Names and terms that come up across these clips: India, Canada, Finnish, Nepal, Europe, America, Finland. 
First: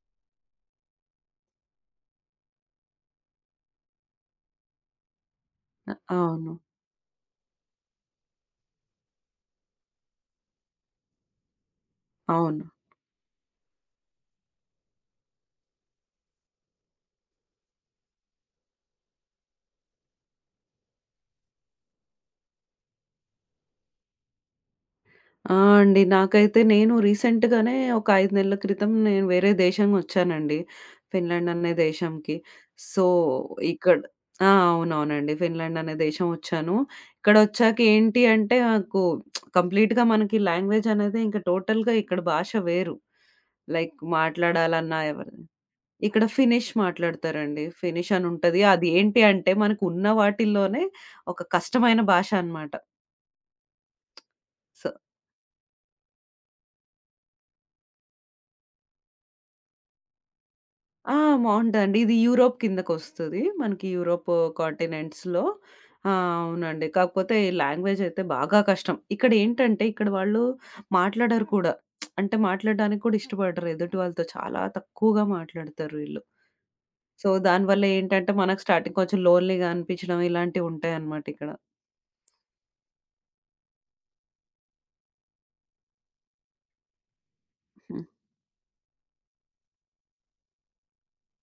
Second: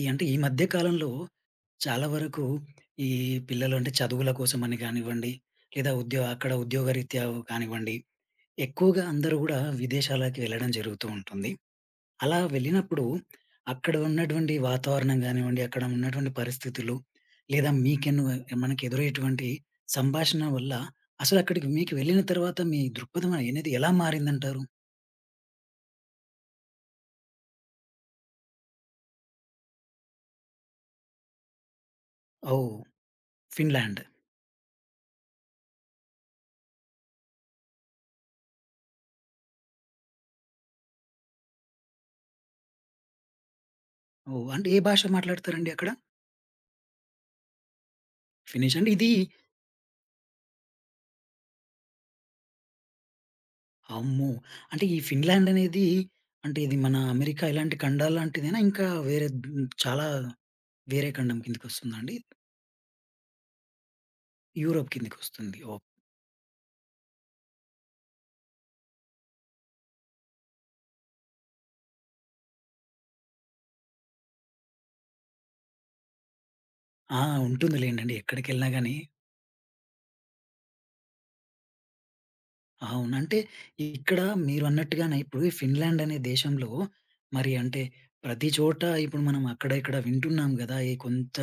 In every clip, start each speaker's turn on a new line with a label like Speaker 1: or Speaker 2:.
Speaker 1: ఈ మధ్య కాలంలో చాలా వరకు ఈ పిల్లలు అంటే చదువుల కోసమని కానివ్వండి, లేదా అక్కడ
Speaker 2: అవును.
Speaker 1: ఉద్యోగరీత్యా కానివ్వండి, ఎక్కువగా అందరూ గూడా విదేశాలకి వెళ్ళడం జరుగుతూ ఉంటుంది. అలా
Speaker 2: అవును.
Speaker 1: వెళ్ళినప్పుడు అక్కడ ఉన్నటువంటి వాతావరణం గానివ్వండి, అక్కడ ఉన్నటువంటి పరిస్థితులు, లేదా మనకు ఎదురయ్యేటువంటి సంభాషణ వల్ల అసలు అక్కడికి మీకు వెళ్ళిన తర్వాత మీ దృక్పథం అనేది ఎలా మారిందంటారు?
Speaker 2: ఆ! అండి. నాకైతే నేను రీసెంట్‌గానే ఒక 5 నెలల క్రితం నేను వేరే దేశంకొచ్చానండి. ఫిన్లాండ్ అనే దేశంకి.
Speaker 1: ఓహ్!
Speaker 2: సో, ఇక్కడ
Speaker 1: ఫిన్లాండ్.
Speaker 2: ఆ! అవునవునండి. ఫిన్లాండ్ అనే దేశం వచ్చాను. ఇక్కడొచ్చాక ఏంటి అంటే నాకు కంప్లీట్‌గా మనకి లాంగ్వేజ్ అనేది ఇంకా టోటల్‌గా ఇక్కడ భాష వేరు. లైక్
Speaker 1: ఓహ్! అంటే ఏ
Speaker 2: మాట్లాడాలన్నా
Speaker 1: భాష
Speaker 2: ఎవరు
Speaker 1: మాట్లాడతారండి అక్కడ?
Speaker 2: ఇక్కడ ఫినిష్ మాట్లాడతారండి. ఫినిష్ అని ఉంటది.
Speaker 1: ఫినిష్
Speaker 2: అది
Speaker 1: అండి ఇది.
Speaker 2: ఏంటి అంటే మనకు ఉన్న వాటిల్లోనే ఒక కష్టమైన భాష అన్నమాట.
Speaker 1: అమ్మో! అంటే
Speaker 2: సో
Speaker 1: ఈ ఫిన్లాండ్ అనేది అంటే ఇది మన అమెరికా ఇలాంటి ఖండాల లాంటిదేనా? ఇంకా వేరే చాలా వేరే
Speaker 2: ఆ!
Speaker 1: ఖండం కిందకొస్తుందా
Speaker 2: బావుంటదండి. ఇది
Speaker 1: అండి?
Speaker 2: యూరోప్ కిందకొస్తది. మనకి యూరోప్
Speaker 1: యూరోప్
Speaker 2: కాంటినెంట్స్‌లో.
Speaker 1: కిందకొస్తుంది. ఓహ్!
Speaker 2: ఆ! అవునండి. కాకపోతే ఈ లాంగ్వేజ్ అయితే బాగా కష్టం. ఇక్కడేంటంటే ఇక్కడ వాళ్ళు మాట్లాడరు కూడా. అంటే మాట్లాడడానికి కూడా ఇష్టపడరు. ఎదుటి వాళ్ళతో చాలా తక్కువగా మాట్లాడతారు వీళ్ళు.
Speaker 1: ఆ!
Speaker 2: సో,
Speaker 1: ఉంటుంది
Speaker 2: దానివల్ల
Speaker 1: లేండండి.
Speaker 2: ఏంటంటే మనకు
Speaker 1: ఎక్కడికెళ్ళినా గాని
Speaker 2: స్టార్టింగ్ కొంచెం లోన్‌లీగా అనిపించడం ఇలాంటివుంటాయన్నమాట ఇక్కడ.
Speaker 1: అవును. అంటే ఇక్కడ మీరన్నట్టుగానే ఇప్పుడు ఈ ఫిన్లాండ్ అనే దేశంలో మరి అంటే
Speaker 2: హ్మ్.
Speaker 1: ప్రతి చోట ఇప్పుడు మనం అక్కడ ఇక్కడ వింటున్నాం గదా! ఈ కొంత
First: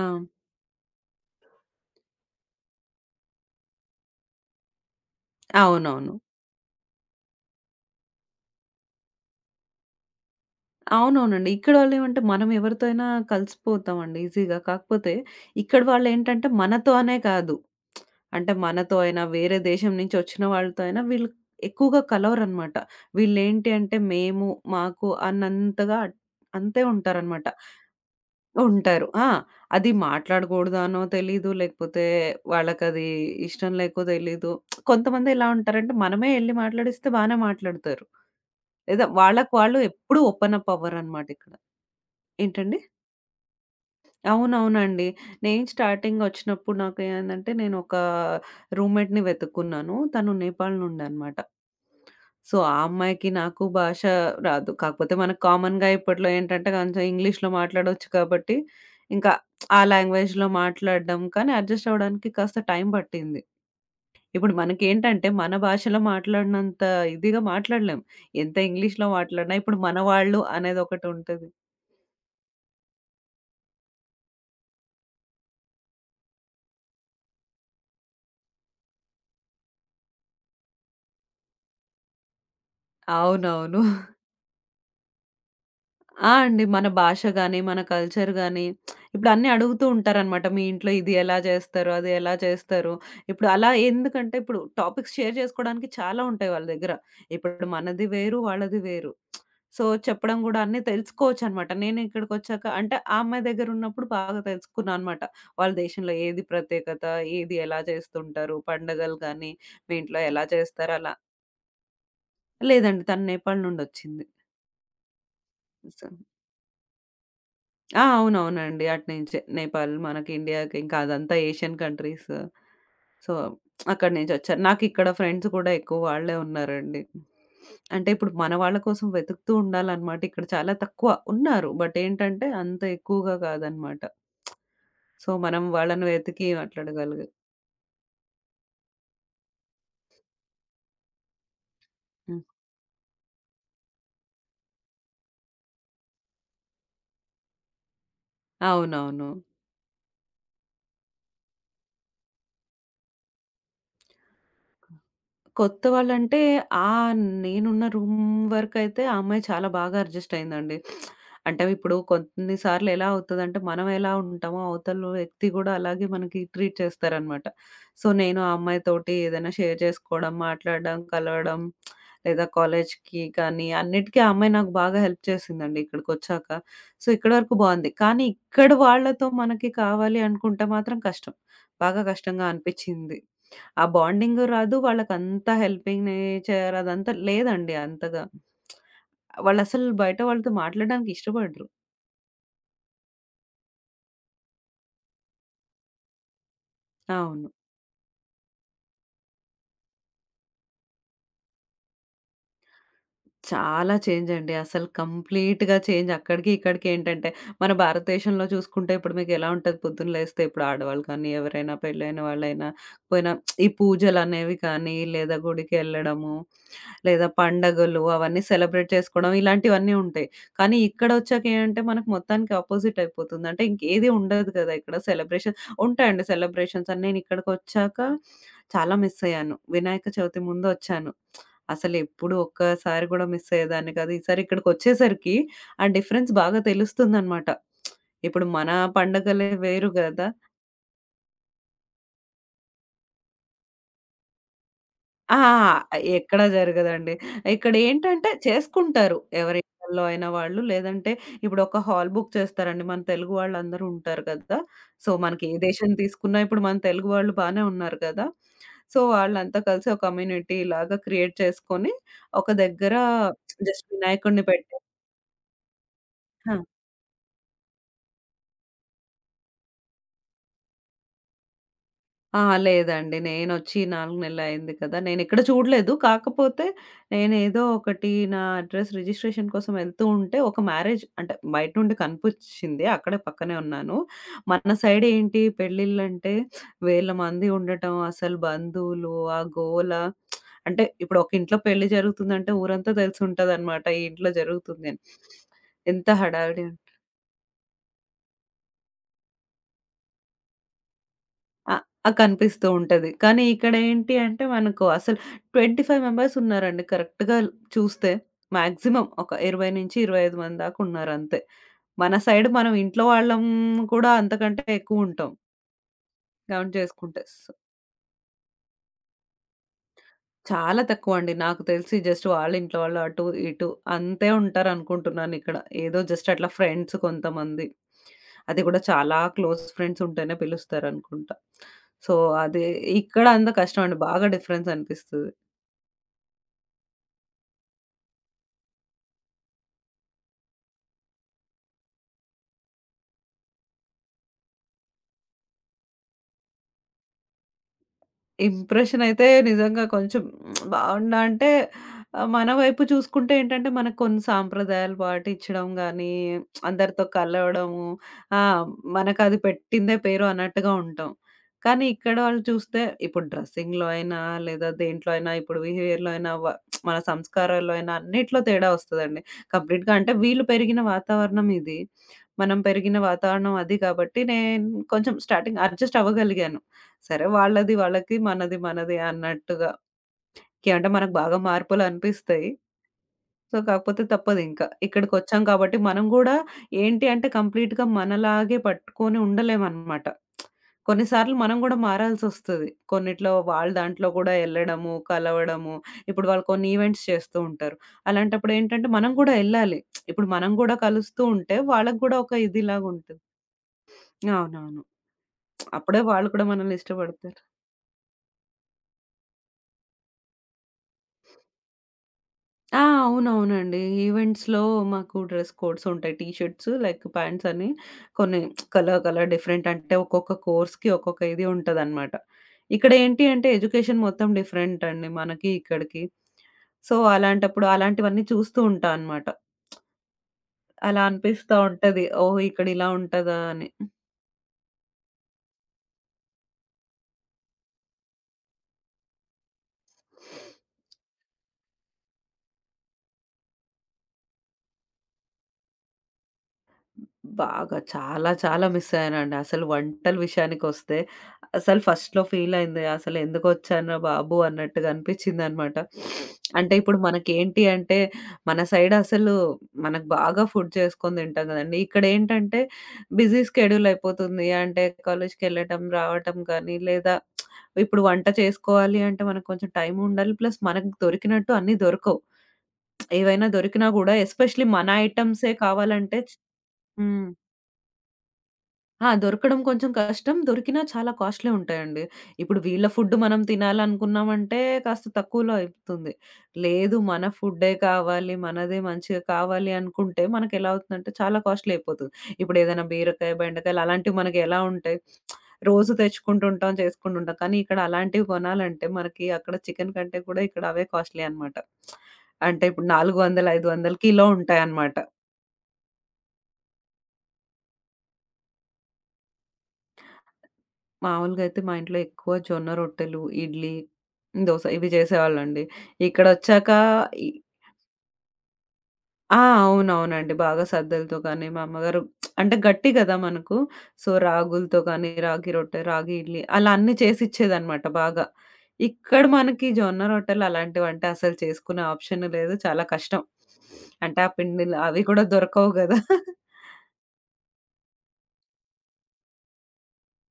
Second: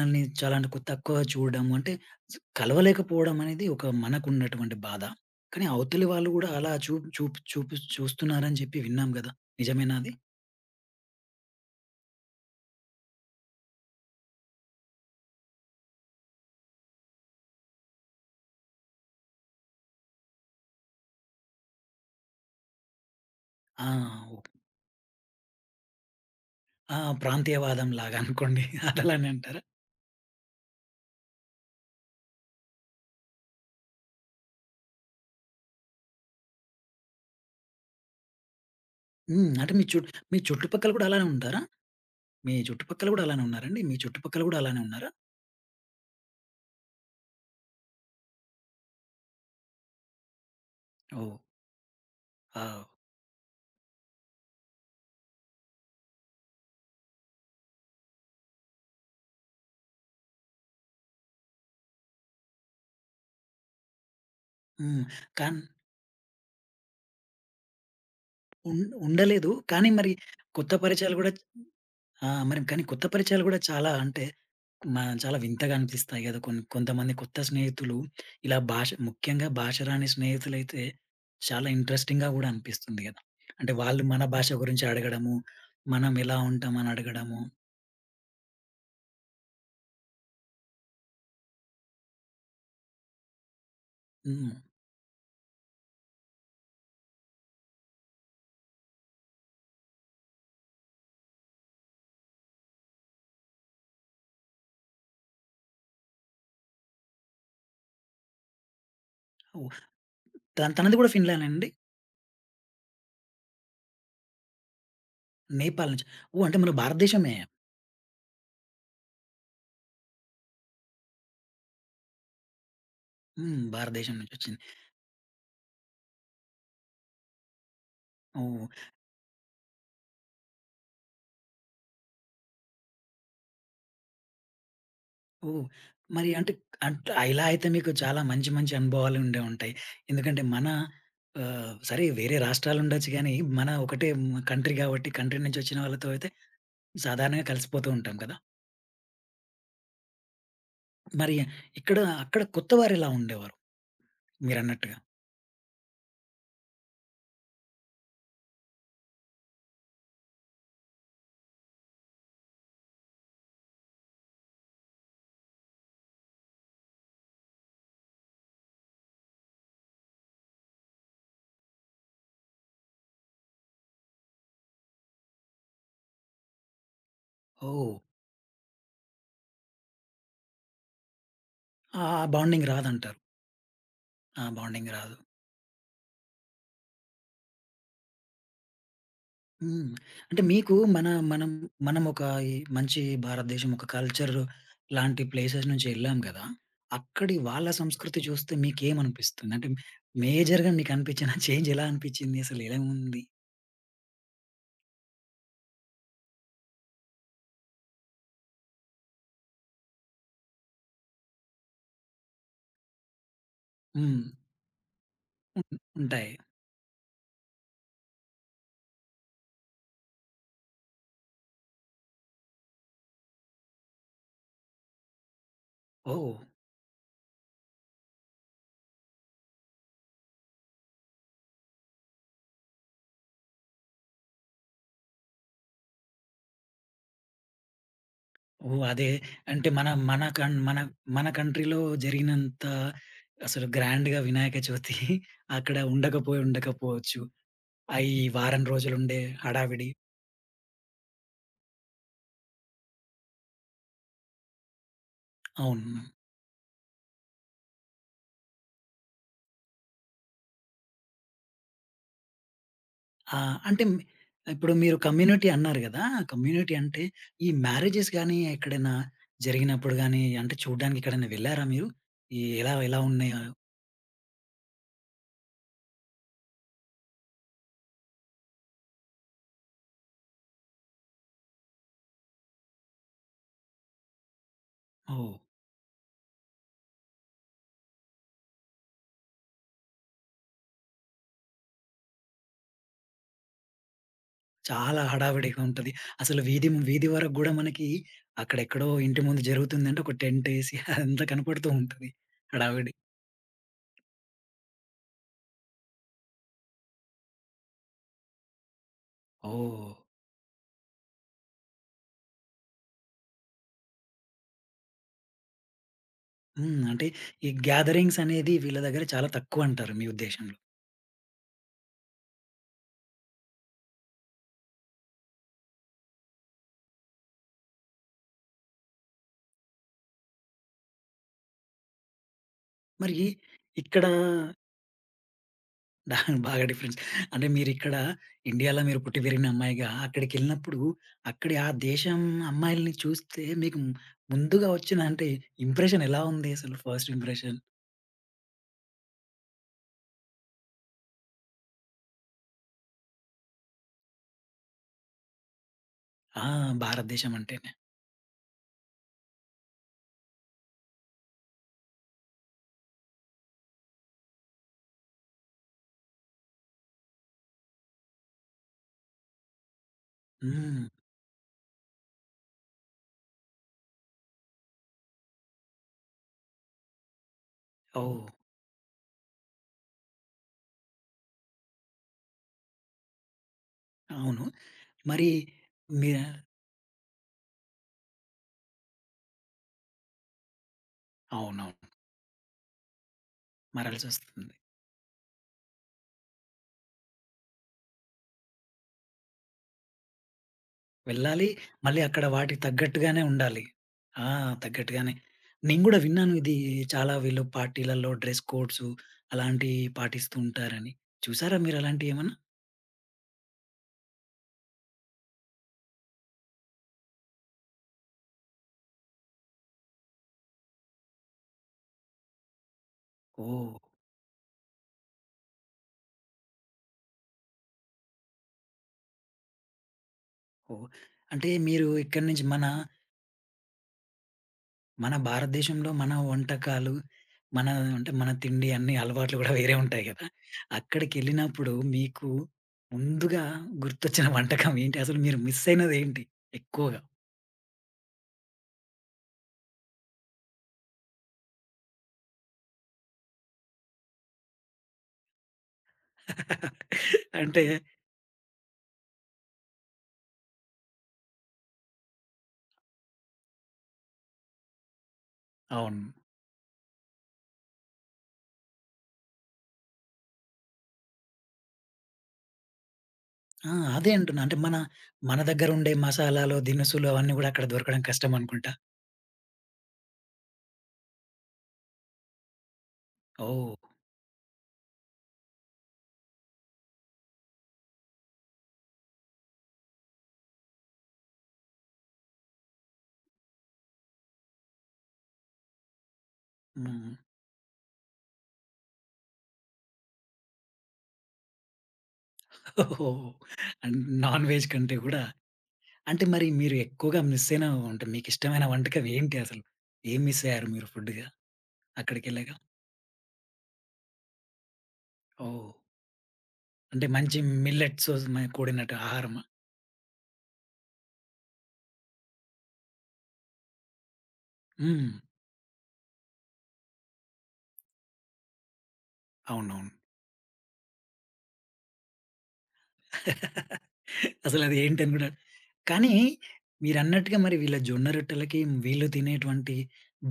Speaker 2: ఆ!
Speaker 1: చాలా అంటే కు తక్కువ చూడడం అంటే కలవలేకపోవడం అనేది ఒక మనకున్నటువంటి బాధ. కానీ అవతలి
Speaker 2: అవునవును.
Speaker 1: వాళ్ళు గూడా అలా చూ చూప్ చూపి చూస్తున్నారని చెప్పి విన్నాం గదా! నిజమేనా అది?
Speaker 2: అవునవునండి. ఇక్కడ వాళ్ళేమంటే మనం ఎవరితో అయినా కలిసిపోతామండి ఈజీగా. కాకపోతే ఇక్కడ వాళ్ళేంటంటే మనతో అనే కాదు. అంటే మనతో అయినా, వేరే దేశం నుంచి వచ్చిన వాళ్ళతో అయినా వీళ్ళు ఎక్కువగా కలవరనమాట. వీళ్ళేంటి
Speaker 1: ఆ!
Speaker 2: అంటే మేము,
Speaker 1: ఓకే.
Speaker 2: మాకు అన్నంతగా అంతే
Speaker 1: ఆ!
Speaker 2: ఉంటారనమాట.
Speaker 1: ప్రాంతీయవాదం లాగా అనుకోండి.
Speaker 2: ఉంటారు.
Speaker 1: అట్లానే
Speaker 2: ఆ!
Speaker 1: అంటారా?
Speaker 2: అది మాట్లాడకూడదు అనో తెలీదు. లేకపోతే వాళ్ళకది ఇష్టం లేకో తెలీదు. కొంతమంది ఎలా ఉంటారంటే మనమే ఎళ్లి మాట్లాడిస్తే బానే మాట్లాడతారు. లేదా
Speaker 1: హ్మ్.
Speaker 2: వాళ్ళకి
Speaker 1: అంటే
Speaker 2: వాళ్ళు ఎప్పుడూ
Speaker 1: మీ
Speaker 2: ఓపెన్ అప్
Speaker 1: చుట్టుపక్కల గూడా అలానే
Speaker 2: అవ్వరనమాట ఇక్కడ.
Speaker 1: ఉంటారా? మీ
Speaker 2: ఏంటండి?
Speaker 1: చుట్టుపక్కల గూడా అలానే ఉన్నారండి? మీ చుట్టుపక్కల గూడా అలానే
Speaker 2: అవునవునండి.
Speaker 1: ఉన్నారా?
Speaker 2: నేను స్టార్టింగ్ వచ్చినప్పుడు నాకేమైందంటే నేను ఒక రూమ్‌మేట్‌ని వెతుక్కున్నాను. తను నేపాల్
Speaker 1: ఓహ్!
Speaker 2: నుండనమాట. సో, ఆ
Speaker 1: ఆ!
Speaker 2: అమ్మాయికి నాకు భాష రాదు. కాకపోతే మనకు కామన్‌గా ఇప్పట్లో ఏంటంటే కొంచెం ఇంగ్లీష్‌లో మాట్లాడొచ్చు కాబట్టి, ఇంకా ఆ లాంగ్వేజ్‌లో మాట్లాడడం కానీ అడ్జస్ట్ అవ్వడానికి కాస్త టైం పట్టింది. ఇప్పుడు
Speaker 1: హ్మ్.
Speaker 2: మనకేంటంటే మన
Speaker 1: కాన్
Speaker 2: భాషలో మాట్లాడినంత ఇదిగా మాట్లాడలేం. ఎంత
Speaker 1: ఉన్
Speaker 2: ఇంగ్లీష్‌లో
Speaker 1: ఉండలేదు.
Speaker 2: మాట్లాడినా ఇప్పుడు
Speaker 1: కానీ మరి
Speaker 2: మనవాళ్ళు
Speaker 1: కొత్త పరిచయాలు గూడా
Speaker 2: అనేదొకటుంటది.
Speaker 1: ఆ! మరి కానీ కొత్త పరిచయాలు గూడా చాలా అంటే చాలా వింతగా అనిపిస్తాయి గదా! కొన్ని కొంతమంది కొత్త స్నేహితులు ఇలా భాష ముఖ్యంగా భాష రాని స్నేహితులైతే చాలా ఇంట్రెస్టింగ్‌గా గూడా అనిపిస్తుంది గదా! అంటే
Speaker 2: అవునవును.
Speaker 1: వాళ్ళు మన భాష గురించి అడగడము, మనం
Speaker 2: ఆ!
Speaker 1: ఎలా
Speaker 2: అండి.
Speaker 1: ఉంటాం
Speaker 2: మన
Speaker 1: అని
Speaker 2: భాష
Speaker 1: అడగడము.
Speaker 2: గాని, మన కల్చర్ గాని ఇప్పుడు అన్నీ అడుగుతూ ఉంటారనమాట. మీ ఇంట్లో ఇది ఎలా చేస్తారు? అది ఎలా చేస్తారు? ఇప్పుడు అలా ఎందుకంటే
Speaker 1: హ్మ్.
Speaker 2: ఇప్పుడు టాపిక్స్ షేర్ చేసుకోవడానికి చాలా ఉంటాయి వాళ్ళ దగ్గర. ఇప్పుడు మనది వేరు, వాళ్ళది వేరు. సో, చెప్పడం గూడా అన్నీ తెలుసుకోవచ్చనమాట. నేను ఇక్కడికొచ్చాక అంటే ఆ అమ్మాయి దగ్గర ఉన్నప్పుడు బాగా తెలుసుకున్నా అనమాట. వాళ్ళ దేశంలో ఏది ప్రత్యేకత? ఏది ఎలా చేస్తుంటారు? పండగలు గాని,
Speaker 1: ఓహ్!
Speaker 2: మీ ఇంట్లో ఎలా
Speaker 1: తన
Speaker 2: చేస్తారు?
Speaker 1: తనది గూడా
Speaker 2: అలా.
Speaker 1: ఫిన్లాండేనా అండి?
Speaker 2: లేదండి తను నేపాల్ నుండొచ్చింది.
Speaker 1: నేపాల్ నుంచి.
Speaker 2: సో
Speaker 1: ఓహ్! అంటే మన భారతదేశమే.
Speaker 2: ఆ! అవునవునండి. అటు నుంచే నేపాల్ మనకి ఇండియాకి ఇంకా అదంతా ఏషియన్ కంట్రీస్. సో,
Speaker 1: హ్మ్. భారతదేశం
Speaker 2: అక్కడి
Speaker 1: నుంచి వచ్చింది.
Speaker 2: నుంచొచ్చారు. నాకిక్కడ ఫ్రెండ్స్ కూడా ఎక్కువ వాళ్ళే ఉన్నారండి. అంటే ఇప్పుడు మన
Speaker 1: ఓహ్!
Speaker 2: వాళ్ళ కోసం వెతుకుతూ ఉండాలనమాట. ఇక్కడ చాలా తక్కువ ఉన్నారు. బట్ ఏంటంటే అంత ఎక్కువగా కాదనమాట. సో, మనం
Speaker 1: ఓహ్!
Speaker 2: వాళ్ళని
Speaker 1: మరి
Speaker 2: వెతికి
Speaker 1: అంటే
Speaker 2: మాట్లాడగలిగాం.
Speaker 1: ఇలా అయితే మీకు చాలా మంచి మంచి అనుభవాలు ఉండే ఉంటాయి. ఎందుకంటే మన ఆహ్, సరే వేరే
Speaker 2: హ్మ్.
Speaker 1: రాష్ట్రాలు ఉండొచ్చు గానీ, మన ఒకటే కంట్రీ కాబట్టి కంట్రీ నుంచి వచ్చిన వాళ్ళతో అయితే సాధారణంగా కలిసిపోతూ ఉంటాం కదా!
Speaker 2: అవునవును.
Speaker 1: మరి ఇక్కడ అక్కడ కొత్తవారెలా ఉండేవారు మీరన్నట్టుగా?
Speaker 2: కొత్త వాళ్ళంటే, ఆ నేనున్న రూమ్ వరకైతే ఆ అమ్మాయి చాలా బాగా అడ్జస్ట్ అయిందండి. అంటే ఇప్పుడు కొన్ని సార్లు ఎలా అవుతదంటే, మనం ఎలా ఉంటామో అవతల వ్యక్తి గూడా అలాగే మనకి ట్రీట్ చేస్తారనమాట. సో, నేను ఆ అమ్మాయితోటి ఏదైనా షేర్ చేసుకోవడం, మాట్లాడడం, కలవడం లేదా కాలేజ్‌కి కానీ, అన్నిటికీ ఆ అమ్మాయి నాకు బాగా హెల్ప్ చేసిందండి ఇక్కడికొచ్చాక. సో, ఇక్కడి వరకు బావుంది.
Speaker 1: ఓహ్!
Speaker 2: కానీ ఇక్కడ వాళ్ళతో మనకి కావాలి అనుకుంటే మాత్రం కష్టం. బాగా
Speaker 1: ఆ! ఆ
Speaker 2: కష్టంగా
Speaker 1: బాండింగ్ రాదంటారు.
Speaker 2: అనిపిచ్చింది. ఆ
Speaker 1: ఆ
Speaker 2: బాండింగు రాదు.
Speaker 1: బాండింగ్ రాదు.
Speaker 2: వాళ్ళకంత హెల్పింగ్ నేచర్ అదంతా లేదండి అంతగా.
Speaker 1: హ్మ్.
Speaker 2: వాళ్ళసలు బయట
Speaker 1: అంటే
Speaker 2: వాళ్ళతో
Speaker 1: మీకు మన
Speaker 2: మాట్లాడడానికి
Speaker 1: మనం,
Speaker 2: ఇష్టపడరు.
Speaker 1: మనం ఒక ఈ మంచి భారతదేశం ఒక కల్చర్ లాంటి ప్లేసెస్ నుంచి ఎళ్ళాం గదా! అక్కడి
Speaker 2: అవును.
Speaker 1: వాళ్ళ సంస్కృతి చూస్తే మీకేమనిపిస్తుంది? అంటే మేజర్‌గా మీకనిపించిన చేంజ్ ఎలా అనిపించింది? అసలు ఎలా ఉంది?
Speaker 2: చాలా చేంజ్ అండి. అసలు కంప్లీట్‌గా చేంజ్. అక్కడికి, ఇక్కడికి ఏంటంటే మన భారతదేశంలో చూసుకుంటే ఇప్పుడు మీకెలా ఉంటది పొద్దున్న లేస్తే ఇప్పుడు ఆడవాళ్ళు కానీ, ఎవరైనా పెళ్ళైన వాళ్ళైనా పోయినా ఈ
Speaker 1: హ్మ్.
Speaker 2: పూజలనేవి కానీ, లేదా
Speaker 1: ఉంటాయి.
Speaker 2: గుడికెళ్ళడము, లేదా పండగలు అవన్నీ సెలబ్రేట్ చేసుకోవడం ఇలాంటివన్నీ ఉంటాయి. కానీ ఇక్కడొచ్చాక ఏంటంటే మనకు మొత్తానికి అపోజిట్ అయిపోతుంది. అంటే ఇంకేది ఉండదు కదా! ఇక్కడ సెలబ్రేషన్ ఉంటాయండి
Speaker 1: ఓహ్!
Speaker 2: సెలబ్రేషన్స్ అని నేనిక్కడికొచ్చాక చాలా మిస్ అయ్యాను. వినాయక చవితి ముందు ఒచ్చాను. అసలెప్పుడు ఒక్కసారి గూడా మిస్ అయ్యేదాన్ని కాదు. ఈసారి ఇక్కడికొచ్చేసరికి ఆ డిఫరెన్స్ బాగా తెలుస్తుందనమాట. ఇప్పుడు మన
Speaker 1: ఓహ్! అదే
Speaker 2: పండగలే
Speaker 1: అంటే మన
Speaker 2: వేరు
Speaker 1: మన
Speaker 2: గదా!
Speaker 1: కన్ మన మన కంట్రీలో జరిగినంత అసలు గ్రాండ్‌గా వినాయక చవితి
Speaker 2: ఆ!
Speaker 1: అక్కడ
Speaker 2: ఎక్కడా జరగదండి.
Speaker 1: ఉండకపోవచ్చు. ఆ ఈ
Speaker 2: ఇక్కడేంటంటే
Speaker 1: వారం
Speaker 2: చేసుకుంటారు.
Speaker 1: రోజులుండే
Speaker 2: ఎవరి
Speaker 1: హడావిడి.
Speaker 2: ఇళ్ళల్లో అయినా వాళ్ళు లేదంటే ఇప్పుడొక హాల్ బుక్ చేస్తారండి. మన తెలుగు వాళ్ళందరూ ఉంటారు కదా! సో, మనకి ఏ దేశం
Speaker 1: అవును.
Speaker 2: తీసుకున్నా ఇప్పుడు మన తెలుగు వాళ్ళు బానే ఉన్నారు కదా! సో, వాళ్ళంతా కలిసి ఒక కమ్యూనిటీ లాగా క్రియేట్ చేసుకొని ఒక దగ్గర
Speaker 1: ఆ! అంటే
Speaker 2: జస్ట్ వినాయకుడిని
Speaker 1: ఇప్పుడు
Speaker 2: పెట్టి
Speaker 1: మీరు కమ్యూనిటీ అన్నారు గదా!
Speaker 2: ఆ!
Speaker 1: కమ్యూనిటీ అంటే ఈ మ్యారేజెస్ గానీ, ఎక్కడైనా జరిగినప్పుడు గానీ, అంటే చూడ్డానికి ఎక్కడైనా వెళ్లారా మీరు? ఈ
Speaker 2: అహా!
Speaker 1: ఎలా ఎలా
Speaker 2: లేదండి.
Speaker 1: ఉన్నాయి?
Speaker 2: నేనొచ్చి 4 నెలలయింది కదా! నేనెక్కడ చూడలేదు. కాకపోతే నేనేదో ఒకటి నా అడ్రెస్ రిజిస్ట్రేషన్ కోసం వెళ్తూ ఉంటే ఒక మ్యారేజ్ అంటే బయట నుండి కనిపిచ్చింది. అక్కడే పక్కనే ఉన్నాను. మన సైడ్
Speaker 1: ఓహ్!
Speaker 2: ఏంటి పెళ్ళిళ్ళంటే వేల మంది ఉండటం, అసలు బంధువులు, ఆ గోల అంటే ఇప్పుడు ఒక ఇంట్లో పెళ్లి జరుగుతుందంటే ఊరంతా తెలిసుంటదనమాట. ఈ ఇంట్లో జరుగుతుంది అని.
Speaker 1: చాలా హడావిడిగా ఉంటది.
Speaker 2: ఎంత
Speaker 1: అసలు
Speaker 2: హడావిడి
Speaker 1: వీధి వీధి వరకు గూడా మనకి అక్కడెక్కడో ఇంటి ముందు జరుగుతుందంటే ఒక టెంట్ ఏసి అదంతా కనపడుతూ
Speaker 2: ఆ!
Speaker 1: ఉంటది
Speaker 2: ఆ! కనిపిస్తూ
Speaker 1: హడావిడి.
Speaker 2: ఉంటది. కానీ ఇక్కడేంటి అంటే మనకు అసలు 25 మెంబర్స్ ఉన్నారండి కరెక్ట్‌గా చూస్తే. మాక్సిమం ఒక
Speaker 1: ఓహ్!
Speaker 2: 20-25 మంది దాకా ఉన్నారంతే. మన సైడ్ మనం ఇంట్లో వాళ్ళం కూడా అంతకంటే ఎక్కువుంటాం కౌంట్
Speaker 1: హ్మ్. అంటే
Speaker 2: చేసుకుంటే.
Speaker 1: ఈ గ్యాదరింగ్స్ అనేది వీళ్ళ దగ్గర చాలా తక్కువంటారు మీ ఉద్దేశంలో.
Speaker 2: చాలా తక్కువండి. నాకు తెలిసి జస్ట్ వాళ్ళ ఇంట్లో వాళ్ళు అటు, ఇటు అంతే ఉంటారనుకుంటున్నానిక్కడ. ఏదో జస్ట్ అట్లా ఫ్రెండ్స్ కొంతమంది. అది కూడా చాలా క్లోజ్ ఫ్రెండ్స్ ఉంటేనే పిలుస్తారనుకుంటా. సో, అది
Speaker 1: మరి
Speaker 2: ఇక్కడ అంత కష్టం అండి.
Speaker 1: ఇక్కడ
Speaker 2: బాగా డిఫరెన్స్ అనిపిస్తది.
Speaker 1: బాగా డిఫరెన్స్. అంటే మీరిక్కడ ఇండియాలో మీరు పుట్టి పెరిగిన అమ్మాయిగా, అక్కడికెళ్ళినప్పుడు అక్కడి ఆ దేశం అమ్మాయిల్ని చూస్తే మీకు ముందుగా వచ్చిన అంటే ఇంప్రెషన్ ఎలా ఉంది అసలు ఫస్ట్ ఇంప్రెషన్?
Speaker 2: ఇంప్రెషన్ అయితే నిజంగా కొంచెం బావుందా అంటే ఆహ్, మన వైపు చూసుకుంటే ఏంటంటే మనకు కొన్ని సాంప్రదాయాలు పాటించడం గానీ,
Speaker 1: ఆ!
Speaker 2: అందరితో
Speaker 1: భారతదేశం అంటేనే.
Speaker 2: కలవడము, ఆ! మనకది పెట్టిందే పేరు అన్నట్టుగా ఉంటాం. కానీ ఇక్కడ వాళ్ళు చూస్తే ఇప్పుడు డ్రెస్సింగ్‌లో అయినా, లేదా దేంట్లో అయినా, ఇప్పుడు బిహేవియర్‌లో అయినా, వ మన సంస్కారాల్లో అయినా అన్నిట్లో తేడా వస్తదండి. కంప్లీట్‌గా అంటే వీళ్ళు పెరిగిన
Speaker 1: హ్మ్.
Speaker 2: వాతావరణం ఇది. మనం పెరిగిన వాతావరణం అది కాబట్టి నేను కొంచెం స్టార్టింగ్ అడ్జస్ట్ అవ్వగలిగాను. సరే వాళ్ళది వాళ్ళకి,
Speaker 1: ఓహ్!
Speaker 2: మనది మనది అన్నట్టుగా. కి అంటే మనకు బాగా మార్పులనిపిస్తాయి. సో, కాకపోతే
Speaker 1: అవును.
Speaker 2: తప్పదింక.
Speaker 1: మరి
Speaker 2: ఇక్కడికొచ్చాం కాబట్టి మనం
Speaker 1: మీర
Speaker 2: గూడా ఏంటి అంటే కంప్లీట్‌గా మనలాగే పట్టుకొని ఉండలేమనమాట. కొన్ని సార్లు మనం గూడా
Speaker 1: అవునవును.
Speaker 2: మారాల్సొస్తది. కొన్నిట్లో వాళ్ళ దాంట్లో గూడా
Speaker 1: మారాల్సొస్తుంది.
Speaker 2: ఎళ్ళడము, కలవడము. ఇప్పుడు వాళ్ళు కొన్ని ఈవెంట్స్ చేస్తూ ఉంటారు. అలాంటప్పుడేంటంటే మనం గూడా ఎళ్ళాలి. ఇప్పుడు మనం గూడా కలుస్తూ
Speaker 1: వెళ్ళాలి.
Speaker 2: ఉంటే వాళ్ళకి
Speaker 1: మళ్ళీ
Speaker 2: గూడా
Speaker 1: అక్కడ
Speaker 2: ఒక
Speaker 1: వాటికి
Speaker 2: ఇదిలాగుంటది.
Speaker 1: తగ్గట్టుగానే ఉండాలి. ఆ!
Speaker 2: అవునవును.
Speaker 1: తగ్గట్టుగానే. నేను గూడా
Speaker 2: అప్పుడే వాళ్ళు
Speaker 1: విన్నాను
Speaker 2: కూడా
Speaker 1: ఇది
Speaker 2: మనల్ని
Speaker 1: చాలా
Speaker 2: ఇష్టపడతారు.
Speaker 1: వీళ్ళు పార్టీలలో డ్రెస్ కోడ్సు అలాంటివి పాటిస్తూ ఉంటారని. చూసారా మీరలాంటియేమన్నా?
Speaker 2: ఆ! అవునవునండి. ఈవెంట్స్‌లో మాకు డ్రెస్ కోడ్స్ ఉంటాయి. టీ షర్ట్స్ లైక్ ప్యాంట్స్ అని కొన్ని కలర్ కలర్ డిఫరెంట్ అంటే ఒక్కొక్క కోర్స్‌కి ఒక్కొక్క ఇది ఉంటదనమాట. ఇక్కడ ఏంటి అంటే
Speaker 1: ఓహ్!
Speaker 2: ఎడ్యుకేషన్ మొత్తం డిఫరెంట్ అండి మనకి ఇక్కడికి. సో, అలాంటప్పుడు అలాంటివన్నీ చూస్తూ ఉంటా అనమాట.
Speaker 1: ఓహ్!
Speaker 2: అలా
Speaker 1: అంటే
Speaker 2: అనిపిస్తా
Speaker 1: మీరు
Speaker 2: ఉంటది.
Speaker 1: ఇక్కడి
Speaker 2: ఓహ్!
Speaker 1: నుంచి మన,
Speaker 2: ఇక్కడ ఇలా ఉంటదా అని.
Speaker 1: మన భారతదేశంలో మన వంటకాలు, మన అంటే మన తిండి అన్ని అలవాట్లు గూడా వేరే ఉంటాయి గదా! అక్కడికెళ్ళినప్పుడు మీకు ముందుగా గుర్తొచ్చిన వంటకం ఏంటి? అసలు మీరు మిస్ అయినదేంటి ఎక్కువగా?
Speaker 2: బాగా. చాలా చాలా మిస్సయ్యానండి. అసలు వంటల విషయానికొస్తే అసలు ఫస్ట్‌లో ఫీలయింది. అసలెందుకొచ్చానురా బాబు అన్నట్టుగా అనిపిచ్చిందనమాట. అంటే ఇప్పుడు
Speaker 1: అంటే
Speaker 2: మనకేంటి అంటే మన సైడ్ అసలు మనకు బాగా ఫుడ్ చేసుకొని తింటాం గదండీ. ఇక్కడేంటంటే బిజీ స్కెడ్యూల్ అయిపోతుంది. అంటే కాలేజ్‌కెళ్ళటం,
Speaker 1: అవును.
Speaker 2: రావటం కానీ లేదా ఇప్పుడు వంట చేసుకోవాలి అంటే మనకు కొంచెం టైం ఉండాలి. ప్లస్ మనకు దొరికినట్టు అన్నీ దొరకవు. ఏవైనా
Speaker 1: ఆ!
Speaker 2: దొరికినా
Speaker 1: అదే
Speaker 2: గూడా
Speaker 1: అంటున్నా. అంటే
Speaker 2: ఎస్పెషల్లీ
Speaker 1: మన
Speaker 2: మన
Speaker 1: మన
Speaker 2: ఐటెమ్సే
Speaker 1: దగ్గర ఉండే
Speaker 2: కావాలంటే చ్
Speaker 1: మసాలాలు, దినుసులు
Speaker 2: హ్మ్.
Speaker 1: అవన్నీ గూడా అక్కడ దొరకడం కష్టం అనుకుంటా.
Speaker 2: ఆ! దొరకడం కొంచెం కష్టం. దొరికినా చాలా కాస్ట్‌లీ ఉంటాయండి. ఇప్పుడు వీళ్ళ ఫుడ్ మనం
Speaker 1: ఓహ్!
Speaker 2: తినాలనుకున్నామంటే కాస్త తక్కువలో అయితుంది. లేదు మన ఫుడ్డే కావాలి, మనదే మంచిగా కావాలి అనుకుంటే మనకెలా అవుతుందంటే చాలా కాస్ట్‌లీ అయిపోతుంది. ఇప్పుడు ఏదైనా బీరకాయ, బెండకాయలు అలాంటివి మనకి ఎలా ఉంటాయి? రోజు తెచ్చుకుంటుంటాం,
Speaker 1: హ్మ్.
Speaker 2: చేసుకుంటుంటాం. కానీ ఇక్కడ అలాంటివి కొనాలంటే మనకి అక్కడ చికెన్ కంటే కూడా ఇక్కడ అవే కాస్ట్‌లీ అన్నమాట. అంటే ఇప్పుడు
Speaker 1: ఓహో!
Speaker 2: 400, 500
Speaker 1: అండ్
Speaker 2: కిలో
Speaker 1: నాన్ వెజ్ కంటే
Speaker 2: ఉంటాయన్నమాట.
Speaker 1: గూడా అంటే మరి మీరు ఎక్కువగా మిస్ అయిన అంటే మీకిష్టమైన వంటకం ఏంటి అసలు? ఏం మిస్ అయ్యారు మీరు ఫుడ్‌గా
Speaker 2: మామూలుగా అయితే మా ఇంట్లో ఎక్కువ
Speaker 1: అక్కడికెళ్ళాక?
Speaker 2: జొన్న రొట్టెలు, ఇడ్లీ, దోస ఇవి జేసేవాళ్ళండి.
Speaker 1: ఓహ్!
Speaker 2: ఇక్కడొచ్చాక
Speaker 1: అంటే
Speaker 2: ఈ
Speaker 1: మంచి మిల్లెట్స్ కూడినట్టు
Speaker 2: ఆ!
Speaker 1: ఆహారమా?
Speaker 2: అవునవునండి. బాగా సద్దలతో కానీ, మా అమ్మగారు అంటే గట్టి గదా మనకు. సో, రాగులతో కానీ,
Speaker 1: హ్మ్.
Speaker 2: రాగి రొట్టె, రాగి ఇడ్లీ అలా అన్నీ చేసిచ్చేదనమాట బాగా. ఇక్కడ మనకి
Speaker 1: అవునవును.
Speaker 2: జొన్న రొట్టెలు అలాంటివంటే అసలు చేసుకునే ఆప్షన్ లేదు. చాలా కష్టం. అంటే ఆ
Speaker 1: అసలది
Speaker 2: పిండిలు అవి కూడా
Speaker 1: ఏంటని
Speaker 2: దొరకవు గదా!
Speaker 1: కానీ మీరన్నట్టుగా మరి వీళ్ళ జొన్న రొట్టెలకి, వీళ్ళు తినేటువంటి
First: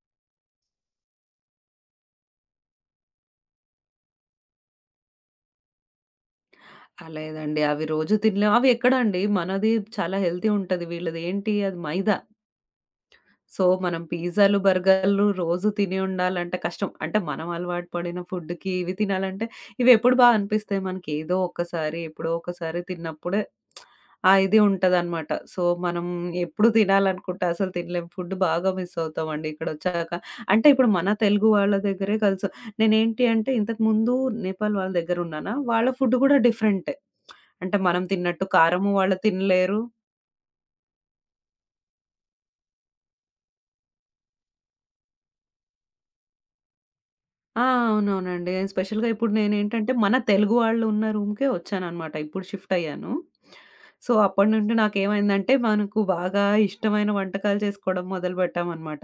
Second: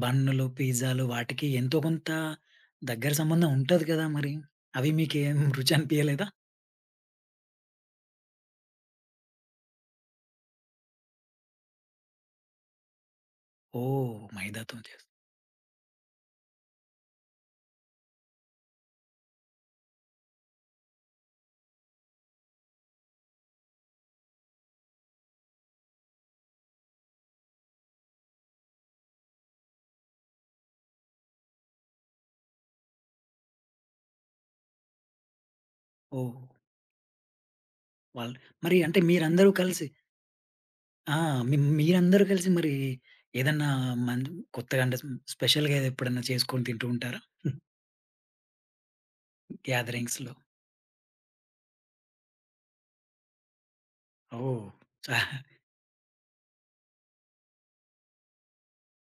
Speaker 1: బన్నులు, పిజ్జాలు వాటికి ఎంతో కొంత దగ్గర సంబంధం ఉంటది కదా మరి. అవి మీకేం రుచి అనిపియలేదా?
Speaker 2: ఆ! లేదండి. అవి రోజు తినలేం. అవి ఎక్కడండి మనది చాలా హెల్తీ ఉంటది. వీళ్ళదేంటి అది మైదా. సో, మనం
Speaker 1: ఓహ్!
Speaker 2: పిజ్జాలు,
Speaker 1: మైదాతో
Speaker 2: బర్గర్‌లు రోజు తిని ఉండాలంటే కష్టం. అంటే మనం అలవాటు పడిన ఫుడ్‌కి ఇవి తినాలంటే ఇవెప్పుడు బా అనిపిస్తాయి మనకి? ఏదో ఒక్కసారి, ఎప్పుడో ఒకసారి తిన్నప్పుడే ఆ ఇది ఉంటదనమాట. సో, మనం ఎప్పుడు తినాలనుకుంటే అసలు తినలేం. ఫుడ్ బాగా మిస్ అవుతామండి ఇక్కడొచ్చాక. అంటే ఇప్పుడు మన తెలుగు వాళ్ళ దగ్గరే కలుసు నేనేంటి అంటే ఇంతకుముందు నేపాల్ వాళ్ళ దగ్గరున్నానా, వాళ్ళ ఫుడ్
Speaker 1: ఓహ్!
Speaker 2: గూడా డిఫరెంటే. అంటే మనం
Speaker 1: వాళ్ళు
Speaker 2: తిన్నట్టు
Speaker 1: మరి
Speaker 2: కారము
Speaker 1: అంటే
Speaker 2: వాళ్ళు
Speaker 1: మీరందరూ
Speaker 2: తినలేరు.
Speaker 1: కలిసి ఆ! మీరందరూ కలిసి మరి ఏదన్నా మం కొత్తగా అంటే స్పెషల్‌గా ఎప్పుడన్నా చేసుకొని తింటూ ఉంటారా?
Speaker 2: ఆ! అవునవునండి. స్పెషల్‌గా ఇప్పుడు నేనేంటంటే, మన
Speaker 1: గ్యాదరింగ్స్‌లో.
Speaker 2: తెలుగు వాళ్ళు ఉన్న రూమ్‌కే వచ్చాననమాట. ఇప్పుడు షిఫ్ట్ అయ్యాను. సో, అప్పటి
Speaker 1: ఓహ్!
Speaker 2: నుండి
Speaker 1: చా
Speaker 2: నాకేమైందంటే, మనకు బాగా ఇష్టమైన వంటకాలు చేసుకోవడం మొదలుపెట్టామనమాట.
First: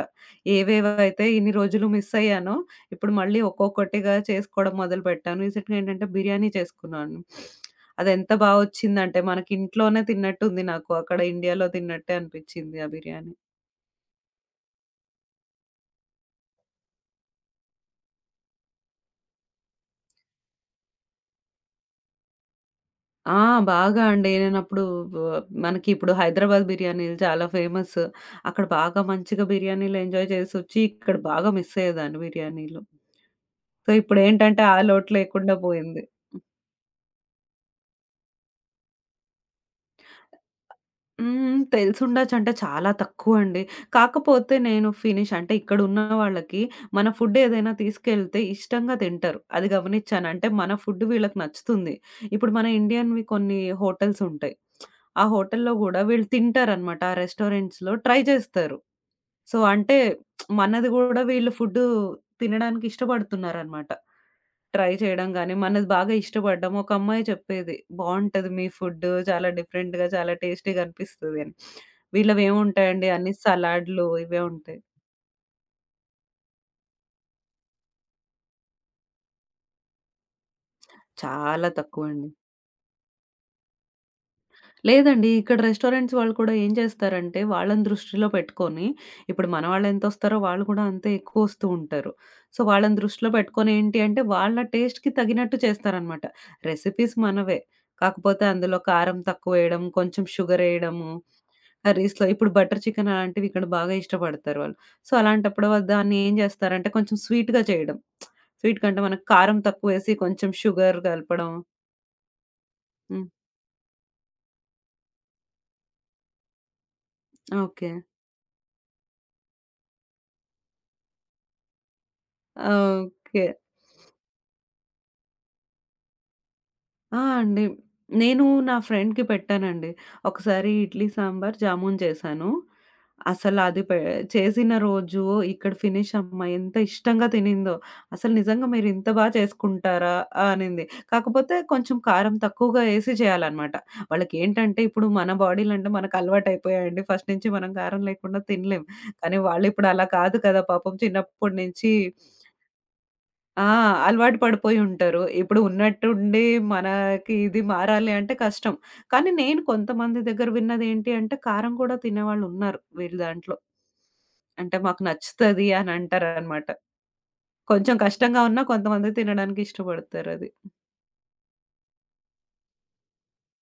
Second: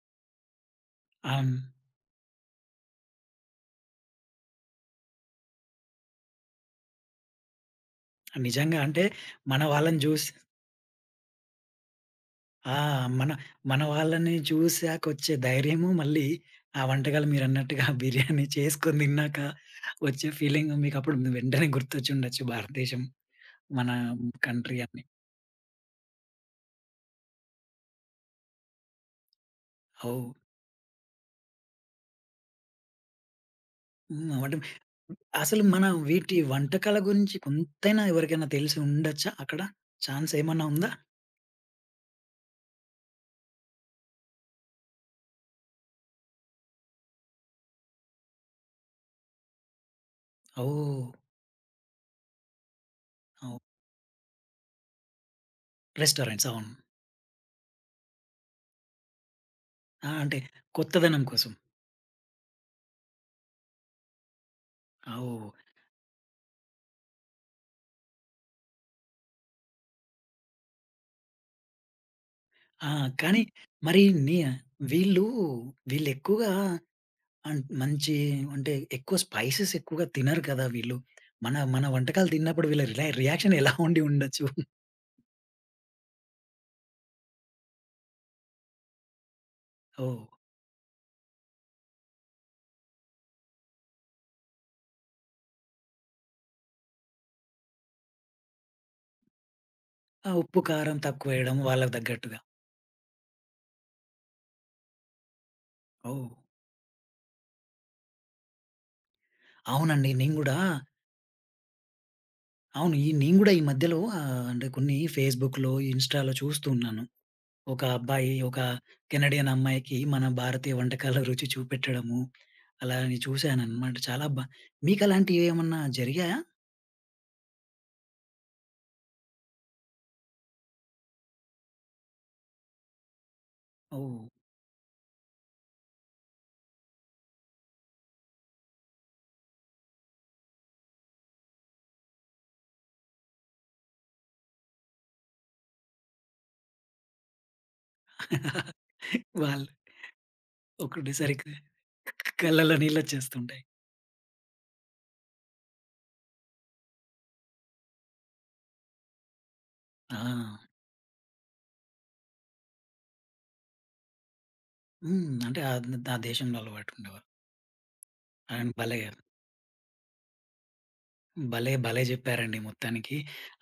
Speaker 2: ఏవేవైతే
Speaker 1: ఆహ్,
Speaker 2: ఇన్ని రోజులు మిస్ అయ్యానో, ఇప్పుడు మళ్ళీ ఒక్కొక్కటిగా చేసుకోవడం మొదలుపెట్టాను. రీసెంట్‌గా ఏంటంటే, బిర్యానీ చేసుకున్నాను. అదెంత బా
Speaker 1: నిజంగా అంటే
Speaker 2: వచ్చిందంటే, మనకి
Speaker 1: మన వాళ్ళని
Speaker 2: ఇంట్లోనే
Speaker 1: చూసి
Speaker 2: తిన్నట్టుంది నాకు. అక్కడ ఇండియాలో తిన్నట్టే
Speaker 1: ఆ!
Speaker 2: అనిపించింది ఆ
Speaker 1: మన
Speaker 2: బిర్యానీ.
Speaker 1: మన వాళ్ళని చూసాకొచ్చే ధైర్యము, మళ్ళీ ఆ వంటకాలు మీరన్నట్టుగా బిర్యానీ చేసుకొని తిన్నాక వచ్చే ఫీలింగ్ మీకప్పుడు వెంటనే గుర్తొచ్చుండొచ్చు భారతదేశం,
Speaker 2: ఆ!
Speaker 1: మన
Speaker 2: బాగా అండి.
Speaker 1: కంట్రీ
Speaker 2: నేనప్పుడు
Speaker 1: అని.
Speaker 2: ఆహ్, మనకి ఇప్పుడు హైదరాబాద్ బిర్యానీలు చాలా ఫేమస్. అక్కడ బాగా మంచిగా బిర్యానీలు
Speaker 1: ఓహ్!
Speaker 2: ఎంజాయ్ చేసొచ్చి, ఇక్కడ బాగా మిస్ అయ్యేదాన్ని బిర్యానీలు. సో,
Speaker 1: హ్మ్. అవడం
Speaker 2: ఇప్పుడేంటంటే ఆ లోటు లేకుండా
Speaker 1: అసలు మన
Speaker 2: పోయింది.
Speaker 1: వీటి వంటకాల గురించి కొంతైనా ఎవరికైనా తెలిసి ఉండొచ్చా అక్కడ? ఛాన్స్ ఏమన్నా ఉందా?
Speaker 2: హ్మ్. తెలిసుండొచ్చంటే చాలా తక్కువండి. కాకపోతే నేను ఫినిష్ అంటే ఇక్కడున్న వాళ్ళకి మన ఫుడ్ ఏదైనా తీసుకెళ్తే ఇష్టంగా తింటారు. అది గమనిచ్చాను. అంటే మన
Speaker 1: ఓహ్!
Speaker 2: ఫుడ్ వీళ్ళకి నచ్చుతుంది. ఇప్పుడు మన ఇండియన్‌వి కొన్ని
Speaker 1: ఓహ్!
Speaker 2: హోటల్సుంటాయి. ఆ హోటల్‌లో గూడా వీళ్ళు
Speaker 1: రెస్టారెంట్స్ అవును.
Speaker 2: తింటారనమాట. ఆ రెస్టారెంట్స్‌లో ట్రై చేస్తారు. సో, అంటే
Speaker 1: ఆ! అంటే
Speaker 2: మనది గూడా
Speaker 1: కొత్తదనం కోసం.
Speaker 2: వీళ్ళు ఫుడ్డు తినడానికి ఇష్టపడుతున్నారనమాట. ట్రై చేయడం
Speaker 1: ఓహ్!
Speaker 2: గానీ, మనది బాగా ఇష్టపడ్డం. ఒక అమ్మాయి చెప్పేది, "బావుంటది మీ ఫుడ్డు. చాలా డిఫరెంట్‌గా, చాలా టేస్టీగా అనిపిస్తది" అని.
Speaker 1: ఆ!
Speaker 2: వీళ్ళవేముంటాయండి అన్ని
Speaker 1: కానీ మరి
Speaker 2: సలాడ్లు
Speaker 1: నీ
Speaker 2: ఇవే ఉంటాయి.
Speaker 1: వీళ్ళు వీళ్ళెక్కువగా అంట్ మంచి అంటే ఎక్కువ స్పైసెస్ ఎక్కువగా తినరు కదా వీళ్ళు. మన
Speaker 2: చాలా
Speaker 1: మన
Speaker 2: తక్కువండి.
Speaker 1: వంటకాలు తిన్నప్పుడు వీళ్ళ రియాక్షన్ ఎలా ఉండి ఉండొచ్చు?
Speaker 2: లేదండి. ఇక్కడ రెస్టారెంట్స్ వాళ్ళు కూడా ఏం చేస్తారంటే, వాళ్ళని దృష్టిలో పెట్టుకొని, ఇప్పుడు మన
Speaker 1: ఓహ్!
Speaker 2: వాళ్ళెంతొస్తారో వాళ్ళు కూడా అంతే ఎక్కువొస్తూ ఉంటారు. సో, వాళ్ళని దృష్టిలో పెట్టుకొని ఏంటి అంటే, వాళ్ళ టేస్ట్‌కి తగినట్టు చేస్తారనమాట. రెసిపీస్ మనవే. కాకపోతే అందులో కారం తక్కువేయడం, కొంచెం
Speaker 1: ఆ ఉప్పు, కారం
Speaker 2: షుగరేయడము,
Speaker 1: తక్కువేయడం వాళ్ళకి
Speaker 2: కర్రీస్‌లో
Speaker 1: తగ్గట్టుగా.
Speaker 2: ఇప్పుడు బటర్ చికెన్ అలాంటివి ఇక్కడ బాగా ఇష్టపడతారు వాళ్ళు. సో, అలాంటప్పుడు వ దాన్ని
Speaker 1: ఓహ్!
Speaker 2: ఏం చేస్తారంటే, కొంచెం స్వీట్‌గా చేయడం. స్వీట్ కంటే మనకు కారం
Speaker 1: అవునండి.
Speaker 2: తక్కువేసి
Speaker 1: నేను
Speaker 2: కొంచెం
Speaker 1: గూడా
Speaker 2: షుగర్ కలపడం.
Speaker 1: అవును. ఈ
Speaker 2: హ్మ్.
Speaker 1: నేను గూడా ఈ మధ్యలో ఆహ్, అంటే కొన్ని ఫేస్‌బుక్‌లో, ఇన్‌స్టాలో చూస్తూ ఉన్నాను. ఒక
Speaker 2: ఓకే.
Speaker 1: అబ్బాయి ఒక కెనడియన్ అమ్మాయికి మన భారతీయ వంటకాల రుచి చూపెట్టడము. అలా నేను
Speaker 2: ఓకే.
Speaker 1: చూసాననమాట. చాలా మీకలాంటివేమన్నా జరిగాయా?
Speaker 2: ఆ! అండి. నేను నా ఫ్రెండ్‌కి పెట్టానండి. ఒకసారి ఇడ్లీ సాంబార్, జామున్ చేశాను. అసలది పె
Speaker 1: ఓహ్!
Speaker 2: చేసిన రోజు ఇక్కడ ఫినిష్ అమ్మ ఎంత ఇష్టంగా తినిందో. అసలు నిజంగా మీరింత బా చేసుకుంటారా? అనింది. కాకపోతే కొంచెం కారం తక్కువగా ఏసి చేయాలనమాట. వాళ్ళకేంటంటే ఇప్పుడు మన బాడీలంటే మనకలవాటయిపోయాయండి. ఫస్ట్ నుంచి మనం కారం లేకుండా తినలేం. కానీ
Speaker 1: వాళ్ళు
Speaker 2: వాళ్ళిప్పుడు అలా కాదు కదా! పాపం
Speaker 1: ఒకటేసరికి
Speaker 2: చిన్నప్పటి నుంచి
Speaker 1: కళ్ళలో నీళ్ళొచ్చేస్తుంటాయి.
Speaker 2: ఆ! అలవాటు పడిపోయి ఉంటారు. ఇప్పుడు ఉన్నట్టుండి మనకి ఇది మారాలి అంటే కష్టం. కానీ నేను
Speaker 1: ఆ!
Speaker 2: కొంతమంది దగ్గర విన్నదేంటి అంటే, కారం కూడా తినేవాళ్ళున్నారు వీళ్ళ దాంట్లో. అంటే మాకు
Speaker 1: హ్మ్. అంటే
Speaker 2: నచ్చుతది
Speaker 1: ఆ
Speaker 2: అని
Speaker 1: న్ ఆ దేశంలో
Speaker 2: అంటారనమాట.
Speaker 1: అలవాటు ఉండేవారు.
Speaker 2: కొంచెం కష్టంగా ఉన్నా
Speaker 1: అండ్ భలే,
Speaker 2: కొంతమంది తినడానికి ఇష్టపడతారది.
Speaker 1: భలే, భలే జెప్పారండి మొత్తానికి.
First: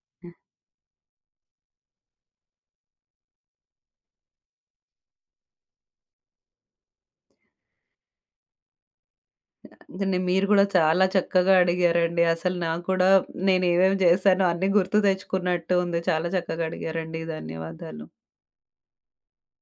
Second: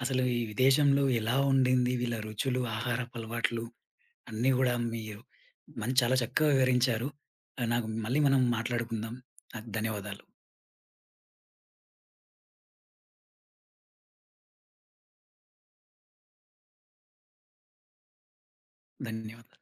Speaker 1: అసలు ఈ విదేశంలో ఎలా ఉండింది వీళ్ళ రుచులు, ఆహారపు అలవాట్లు అన్నీ గూడా మీరు చాలా చక్కగా వివరించారు. ఆహ్, నాకు మళ్ళీ మనం మాట్లాడుకుందాం. నాకు
Speaker 2: కానీ
Speaker 1: ధన్యవాదాలు.
Speaker 2: మీరు కూడా చాలా చక్కగా అడిగారండి. అసలు నాకు కూడా నేనేమేమి చేశానో అన్నీ గుర్తు తెచ్చుకున్నట్టు ఉంది. చాలా చక్కగా అడిగారండి. ధన్యవాదాలు.
Speaker 1: ధన్యవాదాలు.